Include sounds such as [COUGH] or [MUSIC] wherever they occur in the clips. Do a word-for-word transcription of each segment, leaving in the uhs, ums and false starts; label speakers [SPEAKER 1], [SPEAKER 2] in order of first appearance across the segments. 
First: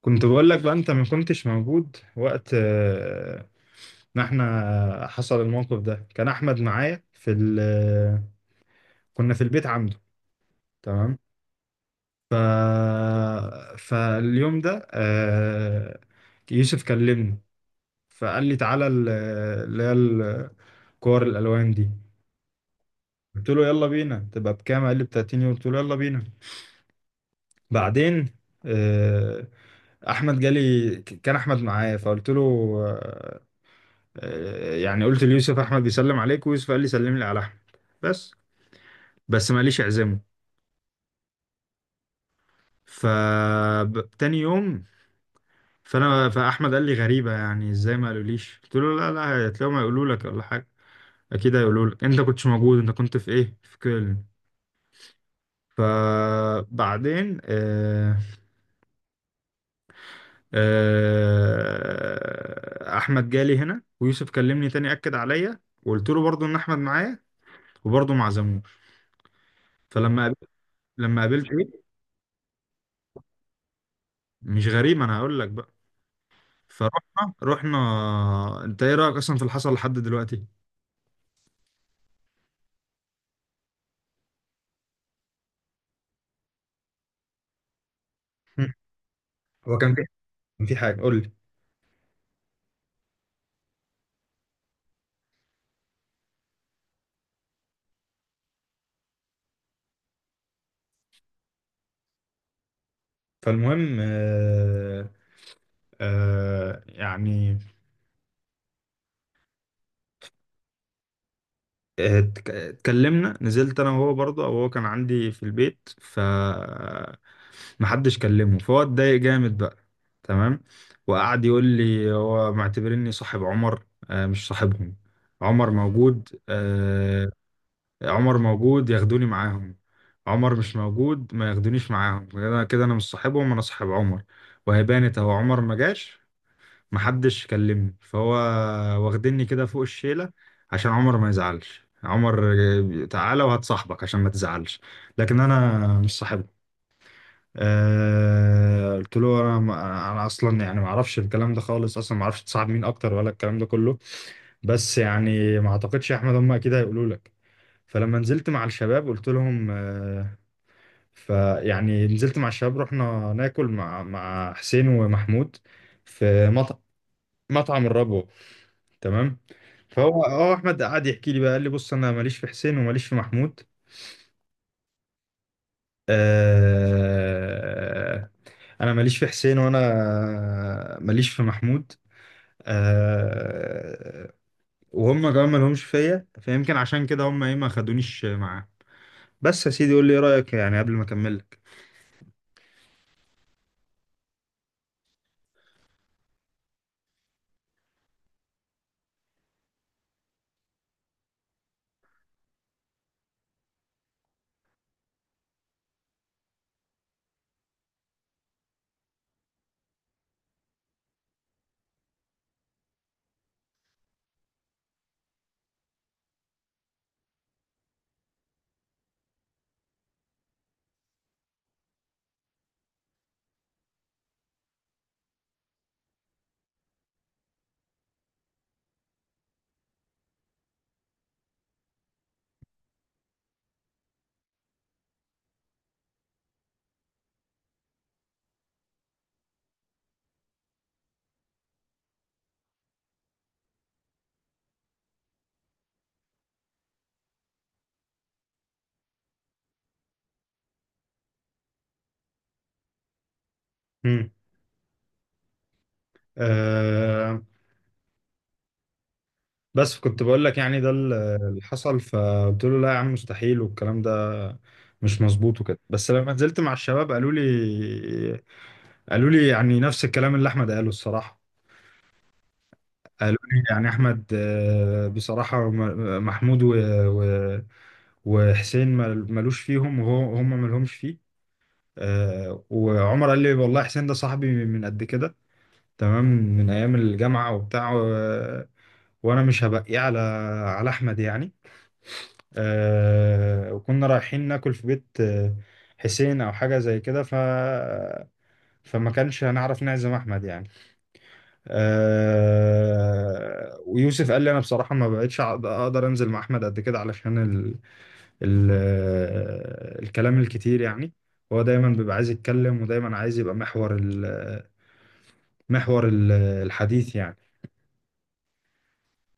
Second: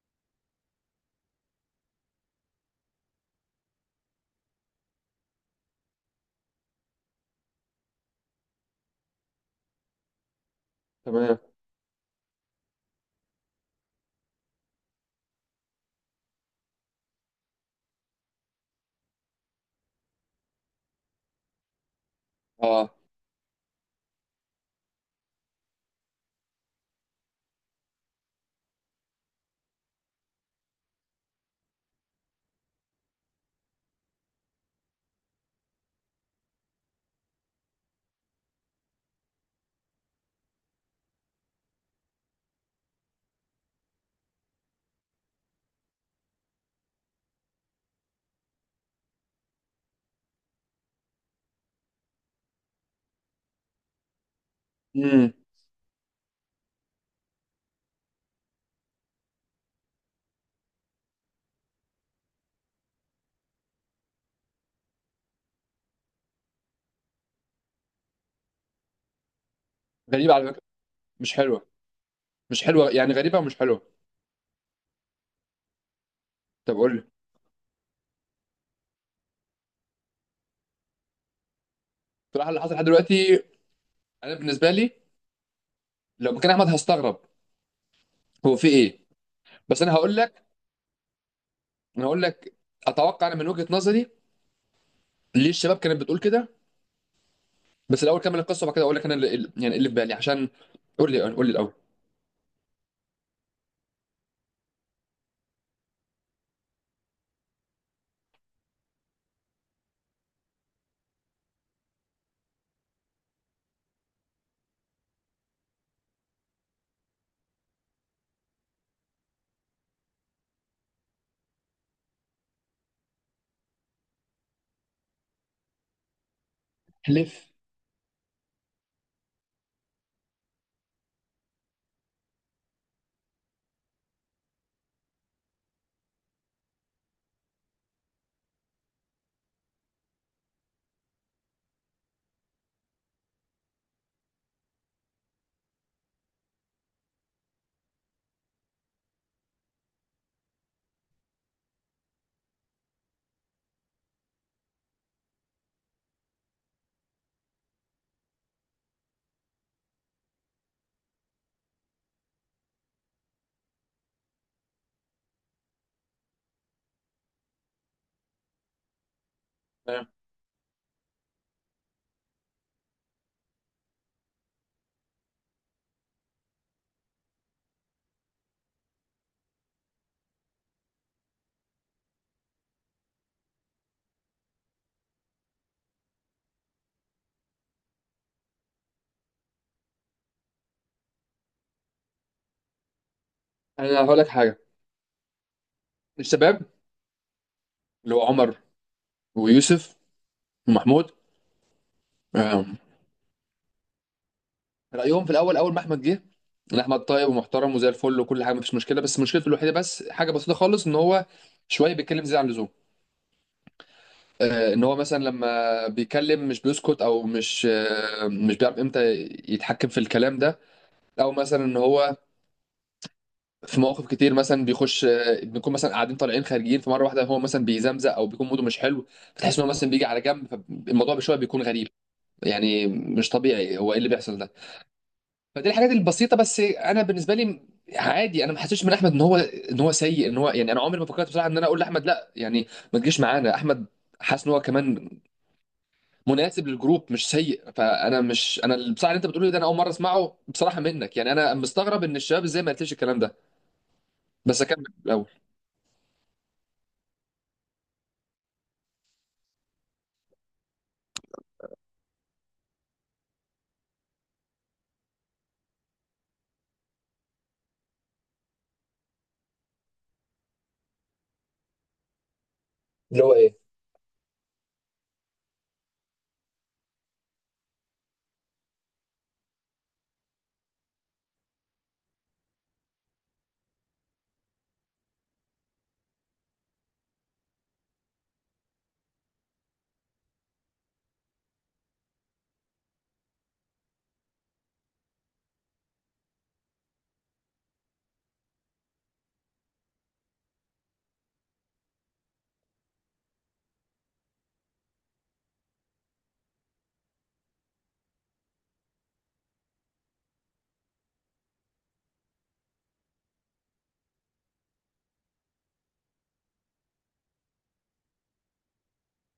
[SPEAKER 1] كنت بقول لك بقى انت ما كنتش موجود وقت آه، ما احنا حصل الموقف ده كان احمد معايا في ال... آه، كنا في البيت عنده. تمام.
[SPEAKER 2] تمام.
[SPEAKER 1] ف... فاليوم ده آه، يوسف كلمني، فقال لي تعالى ال- آه، اللي هي الكور الالوان دي.
[SPEAKER 2] اه.
[SPEAKER 1] قلت له يلا بينا، تبقى بكام؟ قال لي ب تلاتين يورو، قلت له يلا بينا. بعدين آه، احمد جالي، كان احمد معايا فقلت له آه، آه، يعني قلت ليوسف احمد بيسلم عليك، ويوسف قال لي سلم لي على احمد، بس بس ماليش اعزمه. ف ب- تاني يوم. فانا فاحمد قال لي غريبه، يعني ازاي ما قالوليش؟ قلت له لا لا، هتلاقيهم هيقولوا لك ولا حاجه. اكيد هيقولوا لك انت كنتش موجود، انت كنت في ايه، في كولن.
[SPEAKER 2] امم.
[SPEAKER 1] فبعدين آه آه احمد جالي هنا، ويوسف كلمني تاني، اكد عليا وقلت له برضو ان احمد معايا، وبرضه ما عزموه. فلما
[SPEAKER 2] غريبه
[SPEAKER 1] قابل-
[SPEAKER 2] على فكره،
[SPEAKER 1] لما
[SPEAKER 2] مش
[SPEAKER 1] قابلت
[SPEAKER 2] حلوه.
[SPEAKER 1] ايه،
[SPEAKER 2] مش حلوه يعني، غريبه ومش حلوه.
[SPEAKER 1] مش غريب، انا هقول لك بقى.
[SPEAKER 2] طب قول لي.
[SPEAKER 1] فرحنا رحنا انت ايه رايك اصلا في اللي حصل لحد دلوقتي؟
[SPEAKER 2] بصراحه اللي حصل لحد دلوقتي، انا بالنسبه لي لو مكان احمد هستغرب. هو في
[SPEAKER 1] مم.
[SPEAKER 2] ايه؟
[SPEAKER 1] هو
[SPEAKER 2] بس انا
[SPEAKER 1] كان في
[SPEAKER 2] هقول لك.
[SPEAKER 1] كان في حاجه قول لي.
[SPEAKER 2] انا هقول لك اتوقع انا من وجهه نظري ليه الشباب كانت بتقول كده، بس الاول كمل القصه وبعد كده اقول لك انا اللي اللي- يعني اللي في بالي، عشان قول لي. قول لي الاول.
[SPEAKER 1] فالمهم آه آه يعني آه، اتك- اتكلمنا، نزلت انا وهو، برضه او هو كان عندي في البيت، ف محدش كلمه فهو اتضايق جامد بقى. تمام. وقعد يقول لي هو معتبرني صاحب عمر، آه مش صاحبهم. عمر موجود آه،
[SPEAKER 2] لف.
[SPEAKER 1] عمر موجود ياخدوني معاهم، عمر مش موجود ما ياخدونيش معاهم، كده كده انا مش صاحبهم، انا صاحب عمر. وهي بانت اهو، عمر ما جاش محدش كلمني، فهو واخدني كده فوق الشيلة عشان عمر ما يزعلش. عمر آه، تعالى وهتصاحبك عشان ما تزعلش، لكن انا مش صاحبه. أه قلت له انا انا اصلا يعني ما اعرفش الكلام ده خالص، اصلا ما اعرفش تصاحب مين اكتر ولا الكلام ده كله، بس يعني ما اعتقدش يا احمد، هم اكيد هيقولوا لك. فلما نزلت مع الشباب قلت لهم آه، فيعني نزلت مع الشباب، رحنا ناكل مع مع حسين ومحمود في مط... مطعم الربو. تمام.
[SPEAKER 2] تمام.
[SPEAKER 1] فهو اه احمد قعد يحكي لي بقى، قال لي بص انا ماليش في حسين وماليش في محمود، آه... انا ماليش في حسين، وانا ماليش في محمود، آه... وهم كمان مالهمش فيا، فيمكن عشان كده هم ايه، ما خدونيش معاه. بس يا سيدي قول لي ايه رايك يعني قبل ما اكمل لك.
[SPEAKER 2] انا هقول لك حاجه. الشباب اللي هو عمر ويوسف ومحمود، رايهم في الاول، اول ما احمد جه، ان احمد طيب ومحترم وزي الفل وكل حاجه، مفيش مشكله، بس مشكلته الوحيده، بس حاجه بسيطه خالص، ان هو شويه بيتكلم زياده عن اللزوم. آه، ان هو مثلا لما بيتكلم مش بيسكت، او مش، آه، مش بيعرف امتى يتحكم في الكلام ده، او مثلا ان هو في مواقف كتير مثلا بيخش، آه، بنكون مثلا قاعدين طالعين خارجين، فمره واحده هو مثلا بيزمزق او بيكون موده مش حلو، فتحس ان هو مثلا بيجي على جنب، فالموضوع بشويه بيكون غريب يعني، مش طبيعي، هو ايه اللي بيحصل ده؟ فدي الحاجات البسيطه، بس انا بالنسبه لي عادي، انا ما حسيتش من احمد ان هو ان هو سيء، ان هو يعني، انا عمري ما فكرت بصراحه ان انا اقول لاحمد لا يعني ما تجيش معانا احمد. حاسس ان هو كمان مناسب للجروب، مش سيء، فانا مش انا اللي- بصراحه اللي انت بتقوله ده انا اول مره اسمعه بصراحه منك، يعني انا مستغرب ان الشباب ازاي ما قلتليش الكلام ده. بس اكمل الاول.
[SPEAKER 1] آه بس كنت بقول لك يعني ده ال- اللي حصل، فقلت له لا يا عم، مستحيل، والكلام ده مش مظبوط وكده. بس لما نزلت مع الشباب قالوا لي قالوا لي يعني نفس الكلام اللي احمد قاله الصراحة. قالوا لي يعني احمد آه، بصراحة م- محمود و- و- وحسين مل- ملوش فيهم، وهو هم ملهمش فيه. آه، وعمر قال لي والله حسين ده صاحبي من قد كده، تمام، من ايام الجامعة وبتاع، و- وانا مش هبقيه على على احمد يعني. آه، وكنا رايحين ناكل في بيت آه، حسين او حاجه زي كده، ف فما كانش هنعرف نعزم احمد يعني. آه، ويوسف قال لي انا بصراحه ما بقتش أع- اقدر انزل مع احمد قد كده، علشان ال... ال... آه، الكلام الكتير يعني. هو دايما بيبقى عايز يتكلم، ودايما عايز يبقى محور ال... محور ال- الحديث يعني،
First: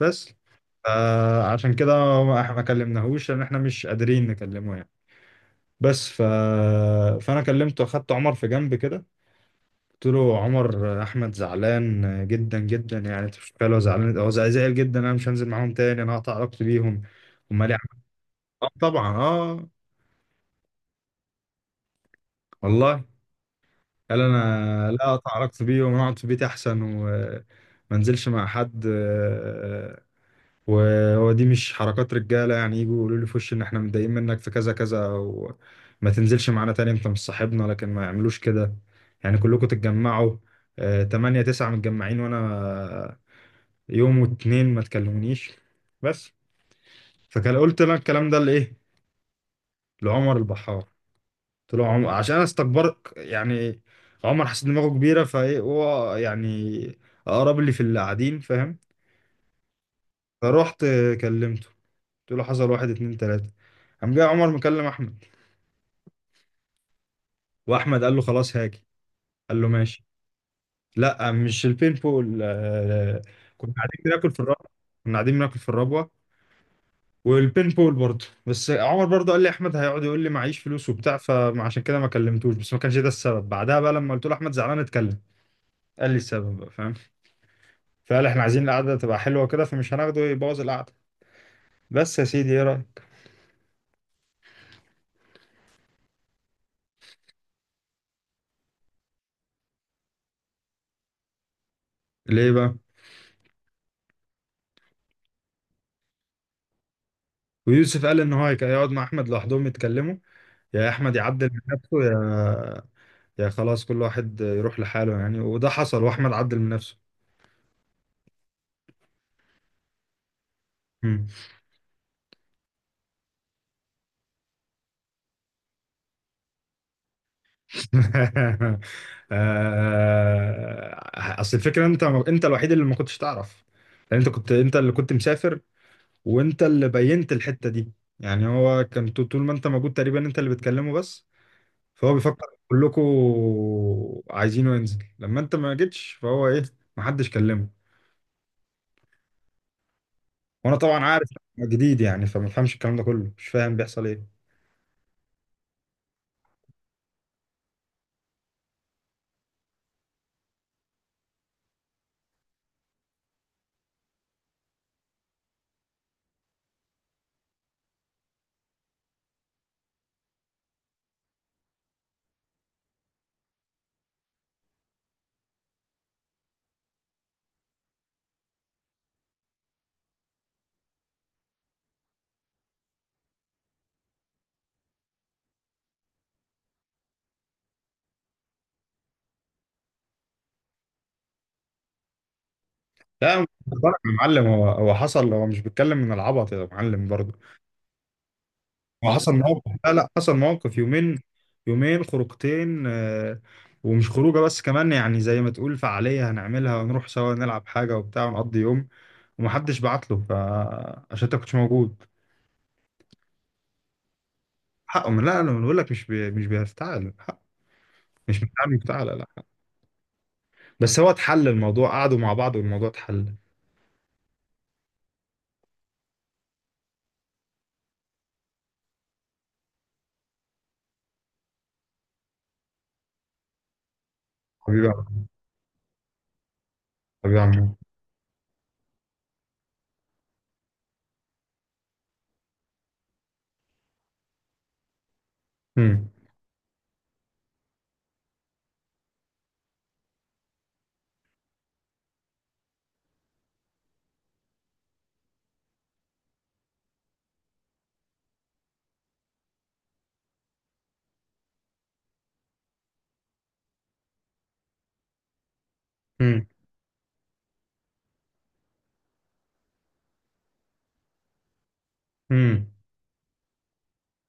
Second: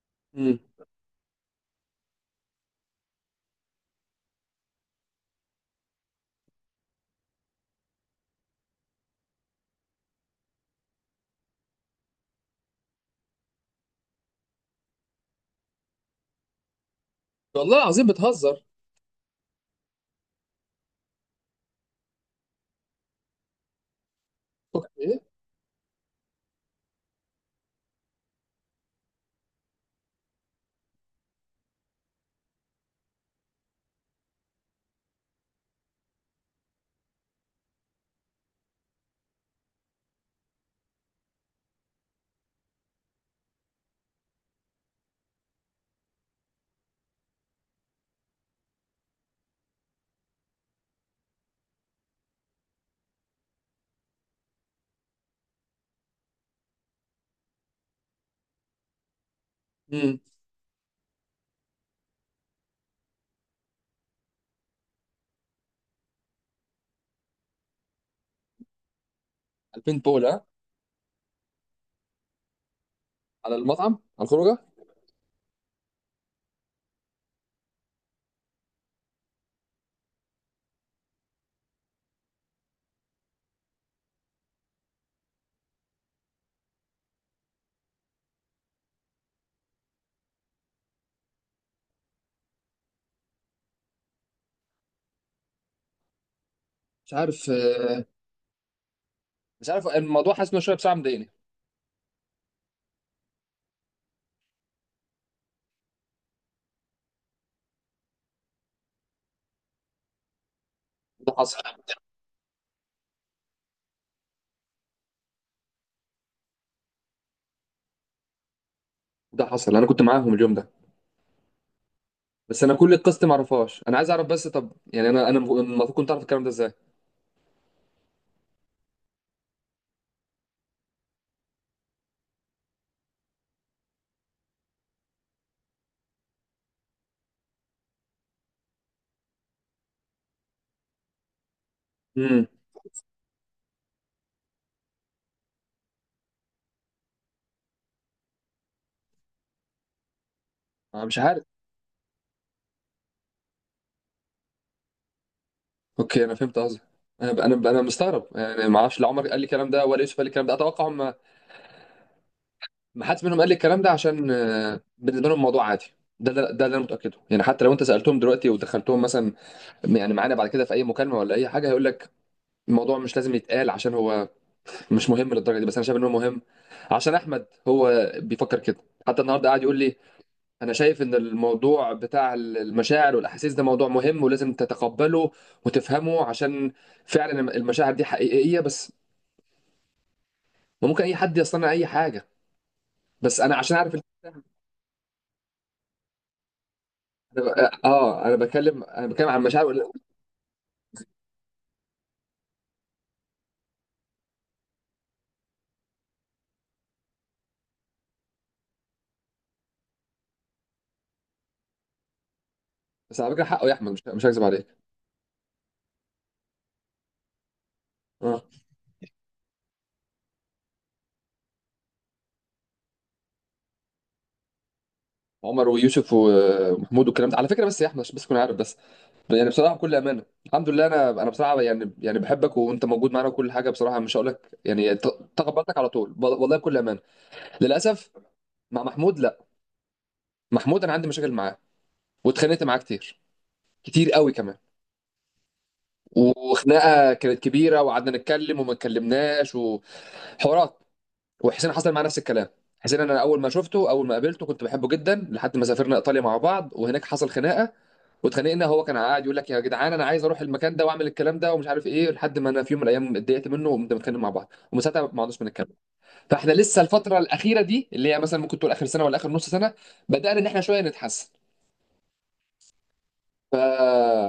[SPEAKER 1] بس.
[SPEAKER 2] امم.
[SPEAKER 1] آه، عشان كده ما ما كلمناهوش، لان احنا مش قادرين نكلمه يعني. بس ف... فانا كلمته، اخدت عمر في جنب كده، قلت له عمر احمد زعلان جدا جدا، يعني انت مش متخيل هو زعلان، هو زع- زعل جدا. انا مش هنزل معاهم تاني، انا هقطع علاقتي بيهم، هم
[SPEAKER 2] والله
[SPEAKER 1] ليه؟
[SPEAKER 2] العظيم بتهزر؟
[SPEAKER 1] اه طبعا، اه والله. قال انا
[SPEAKER 2] فكك من
[SPEAKER 1] لا، اقطع
[SPEAKER 2] ايه.
[SPEAKER 1] علاقتي بيهم، انا اقعد في بيتي احسن وما انزلش مع حد. وهو دي مش حركات رجاله يعني، يجوا يقولوا لي في وشي ان احنا متضايقين منك في كذا كذا، او ما تنزلش معانا تاني انت مش صاحبنا، لكن ما يعملوش كده، يعني كلكم تتجمعوا آه، تمانية تسعة متجمعين، وانا آه، يوم واتنين ما تكلمونيش، بس. فكان قلت لك الكلام ده لايه؟ لعمر البحار. قلت له عمر عشان انا استكبرت يعني؟ عمر حاسس دماغه كبيره؟ فايه هو يعني اقرب لي في اللي قاعدين، فاهم؟
[SPEAKER 2] امم.
[SPEAKER 1] فروحت كلمته، قلت له حصل واحد اتنين تلاتة، قام جاي عمر مكلم احمد، واحمد قال له خلاص هاجي، قال له
[SPEAKER 2] ألفين
[SPEAKER 1] ماشي.
[SPEAKER 2] بولا؟
[SPEAKER 1] لا مش البين بول، آه،
[SPEAKER 2] على
[SPEAKER 1] كنا
[SPEAKER 2] المطعم، على
[SPEAKER 1] قاعدين بناكل في
[SPEAKER 2] الخروجه.
[SPEAKER 1] الربوه. كنا قاعدين بناكل في الربوه والبين بول برضه، بس عمر برضه قال لي احمد هيقعد يقول لي معيش فلوس وبتاع، فعشان كده ما كلمتوش، بس ما كانش ده السبب. بعدها بقى لما قلت له احمد زعلان اتكلم، قال لي السبب بقى، فاهم؟ فقال احنا عايزين القعده تبقى حلوه كده، فمش هناخده يبوظ القعده. بس يا سيدي ايه رايك؟
[SPEAKER 2] مش عارف، آه، مش عارف الموضوع، حاسس انه شويه بصراحه مضايقني.
[SPEAKER 1] ليه بقى؟ ويوسف قال ان هو هيك- هيقعد مع احمد لوحدهم يتكلموا، يا احمد
[SPEAKER 2] ده
[SPEAKER 1] يعدل من
[SPEAKER 2] حصل.
[SPEAKER 1] نفسه، يا يا خلاص كل واحد يروح لحاله يعني. وده حصل، واحمد عدل من نفسه.
[SPEAKER 2] ده حصل، انا كنت معاهم اليوم ده،
[SPEAKER 1] مم.
[SPEAKER 2] بس انا كل القصه دي معرفهاش، انا عايز اعرف. بس طب يعني انا، انا المفروض كنت اعرف الكلام ده ازاي؟
[SPEAKER 1] [LAUGHS] آه، اصل الفكره، انت انت الوحيد اللي ما كنتش تعرف، لان انت كنت، انت اللي كنت مسافر، وانت اللي بينت الحته دي، يعني هو كان طو- طول ما انت موجود تقريبا انت اللي بتكلمه بس. فهو بيفكر
[SPEAKER 2] امم.
[SPEAKER 1] كلكم عايزينه ينزل، لما انت ما جيتش فهو ايه، ما حدش كلمه. وانا طبعا
[SPEAKER 2] انا مش
[SPEAKER 1] عارف
[SPEAKER 2] عارف.
[SPEAKER 1] جديد يعني، فما بفهمش الكلام ده كله، مش فاهم بيحصل ايه.
[SPEAKER 2] اوكي انا فهمت قصدك. انا انا انا مستغرب يعني، ما اعرفش، لا عمر قال لي الكلام ده ولا يوسف قال لي الكلام ده. اتوقع هم، ما حدش منهم قال لي الكلام ده، عشان آه، بالنسبه لهم الموضوع عادي. ده ده ده اللي انا متاكده يعني، حتى لو انت سالتهم دلوقتي ودخلتهم مثلا يعني معانا بعد كده في اي مكالمه ولا اي حاجه، هيقول لك الموضوع مش لازم يتقال، عشان هو مش مهم للدرجه دي، بس انا شايف ان هو مهم، عشان احمد هو بيفكر كده. حتى النهارده قاعد يقول لي، انا شايف ان الموضوع بتاع المشاعر والاحاسيس ده موضوع مهم ولازم تتقبله وتفهمه، عشان فعلا المشاعر دي حقيقية، بس ممكن اي حد يصنع اي حاجة. بس
[SPEAKER 1] لا مش
[SPEAKER 2] انا عشان
[SPEAKER 1] بتفرج
[SPEAKER 2] اعرف ال-
[SPEAKER 1] يا
[SPEAKER 2] أنا
[SPEAKER 1] معلم، هو هو حصل، هو مش بيتكلم من العبط يا معلم برضه.
[SPEAKER 2] ب- اه انا بتكلم، انا
[SPEAKER 1] هو
[SPEAKER 2] بتكلم
[SPEAKER 1] حصل
[SPEAKER 2] عن
[SPEAKER 1] موقف،
[SPEAKER 2] مشاعر.
[SPEAKER 1] لا لا، حصل موقف يومين، يومين خروجتين آه، ومش خروجه بس، كمان يعني زي ما تقول فعاليه هنعملها ونروح سوا نلعب حاجه وبتاع ونقضي يوم، ومحدش بعت له، فعشان انت كنتش موجود.
[SPEAKER 2] بس على فكره حقه يا احمد، مش مش هكذب عليك.
[SPEAKER 1] حقه، من؟ لا انا بقول لك، مش بي... مش بيفتعل حقه، مش
[SPEAKER 2] اه.
[SPEAKER 1] بتاع مفتعل لا. بس هو اتحل الموضوع، قعدوا مع بعض والموضوع اتحل.
[SPEAKER 2] عمر ويوسف و- ومحمود والكلام ده على فكره، بس يا احمد عشان بس تكون عارف بس، يعني بصراحه بكل امانه، الحمد لله، انا انا بصراحه يعني، يعني بحبك وانت موجود معانا وكل حاجه، بصراحه مش هقول لك
[SPEAKER 1] حبيبي يا
[SPEAKER 2] يعني ت-
[SPEAKER 1] عم-
[SPEAKER 2] تقبلتك على طول والله بكل امانه.
[SPEAKER 1] حبيبي يا عم.
[SPEAKER 2] للاسف مع محمود لا، محمود انا عندي مشاكل معاه، واتخانقت معاه كتير، كتير قوي كمان،
[SPEAKER 1] مم.
[SPEAKER 2] وخناقه كانت كبيره، وقعدنا نتكلم وما اتكلمناش، وحوارات. وحسين حصل معاه نفس الكلام. حسين انا اول ما شفته، اول ما قابلته كنت بحبه جدا، لحد ما سافرنا ايطاليا مع بعض وهناك حصل خناقه، واتخانقنا. هو كان قاعد يقول لك يا جدعان انا عايز اروح المكان ده واعمل الكلام ده ومش عارف ايه، لحد ما انا في يوم من الايام اتضايقت منه، وقمت متخانق مع بعض، ومن ساعتها ما عدناش بنتكلم.
[SPEAKER 1] مم.
[SPEAKER 2] فاحنا لسه الفتره الاخيره دي، اللي هي مثلا ممكن تقول اخر سنه ولا اخر نص سنه، بدانا ان احنا شويه نتحسن.
[SPEAKER 1] مم.
[SPEAKER 2] ف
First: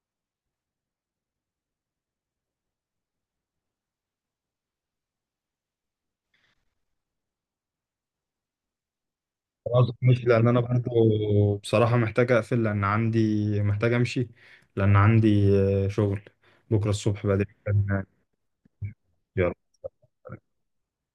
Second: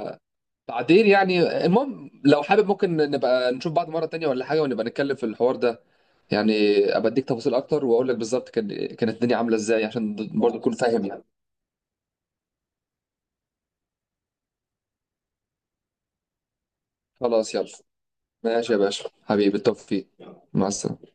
[SPEAKER 2] تعديل يعني. المهم لو حابب ممكن نبقى نشوف بعض مرة تانية ولا حاجة، ونبقى نتكلم في الحوار ده يعني، ابقى اديك تفاصيل اكتر واقول لك بالظبط كان، كانت الدنيا عاملة ازاي،
[SPEAKER 1] خلاص،
[SPEAKER 2] عشان
[SPEAKER 1] مش لان انا
[SPEAKER 2] برضه تكون فاهم يعني.
[SPEAKER 1] برضو بصراحه محتاج اقفل، لان عندي، محتاج امشي، لان عندي آه، شغل بكره الصبح بدري.
[SPEAKER 2] خلاص يلا، ماشي يا باشا حبيبي،
[SPEAKER 1] يا
[SPEAKER 2] بالتوفيق، مع السلامة.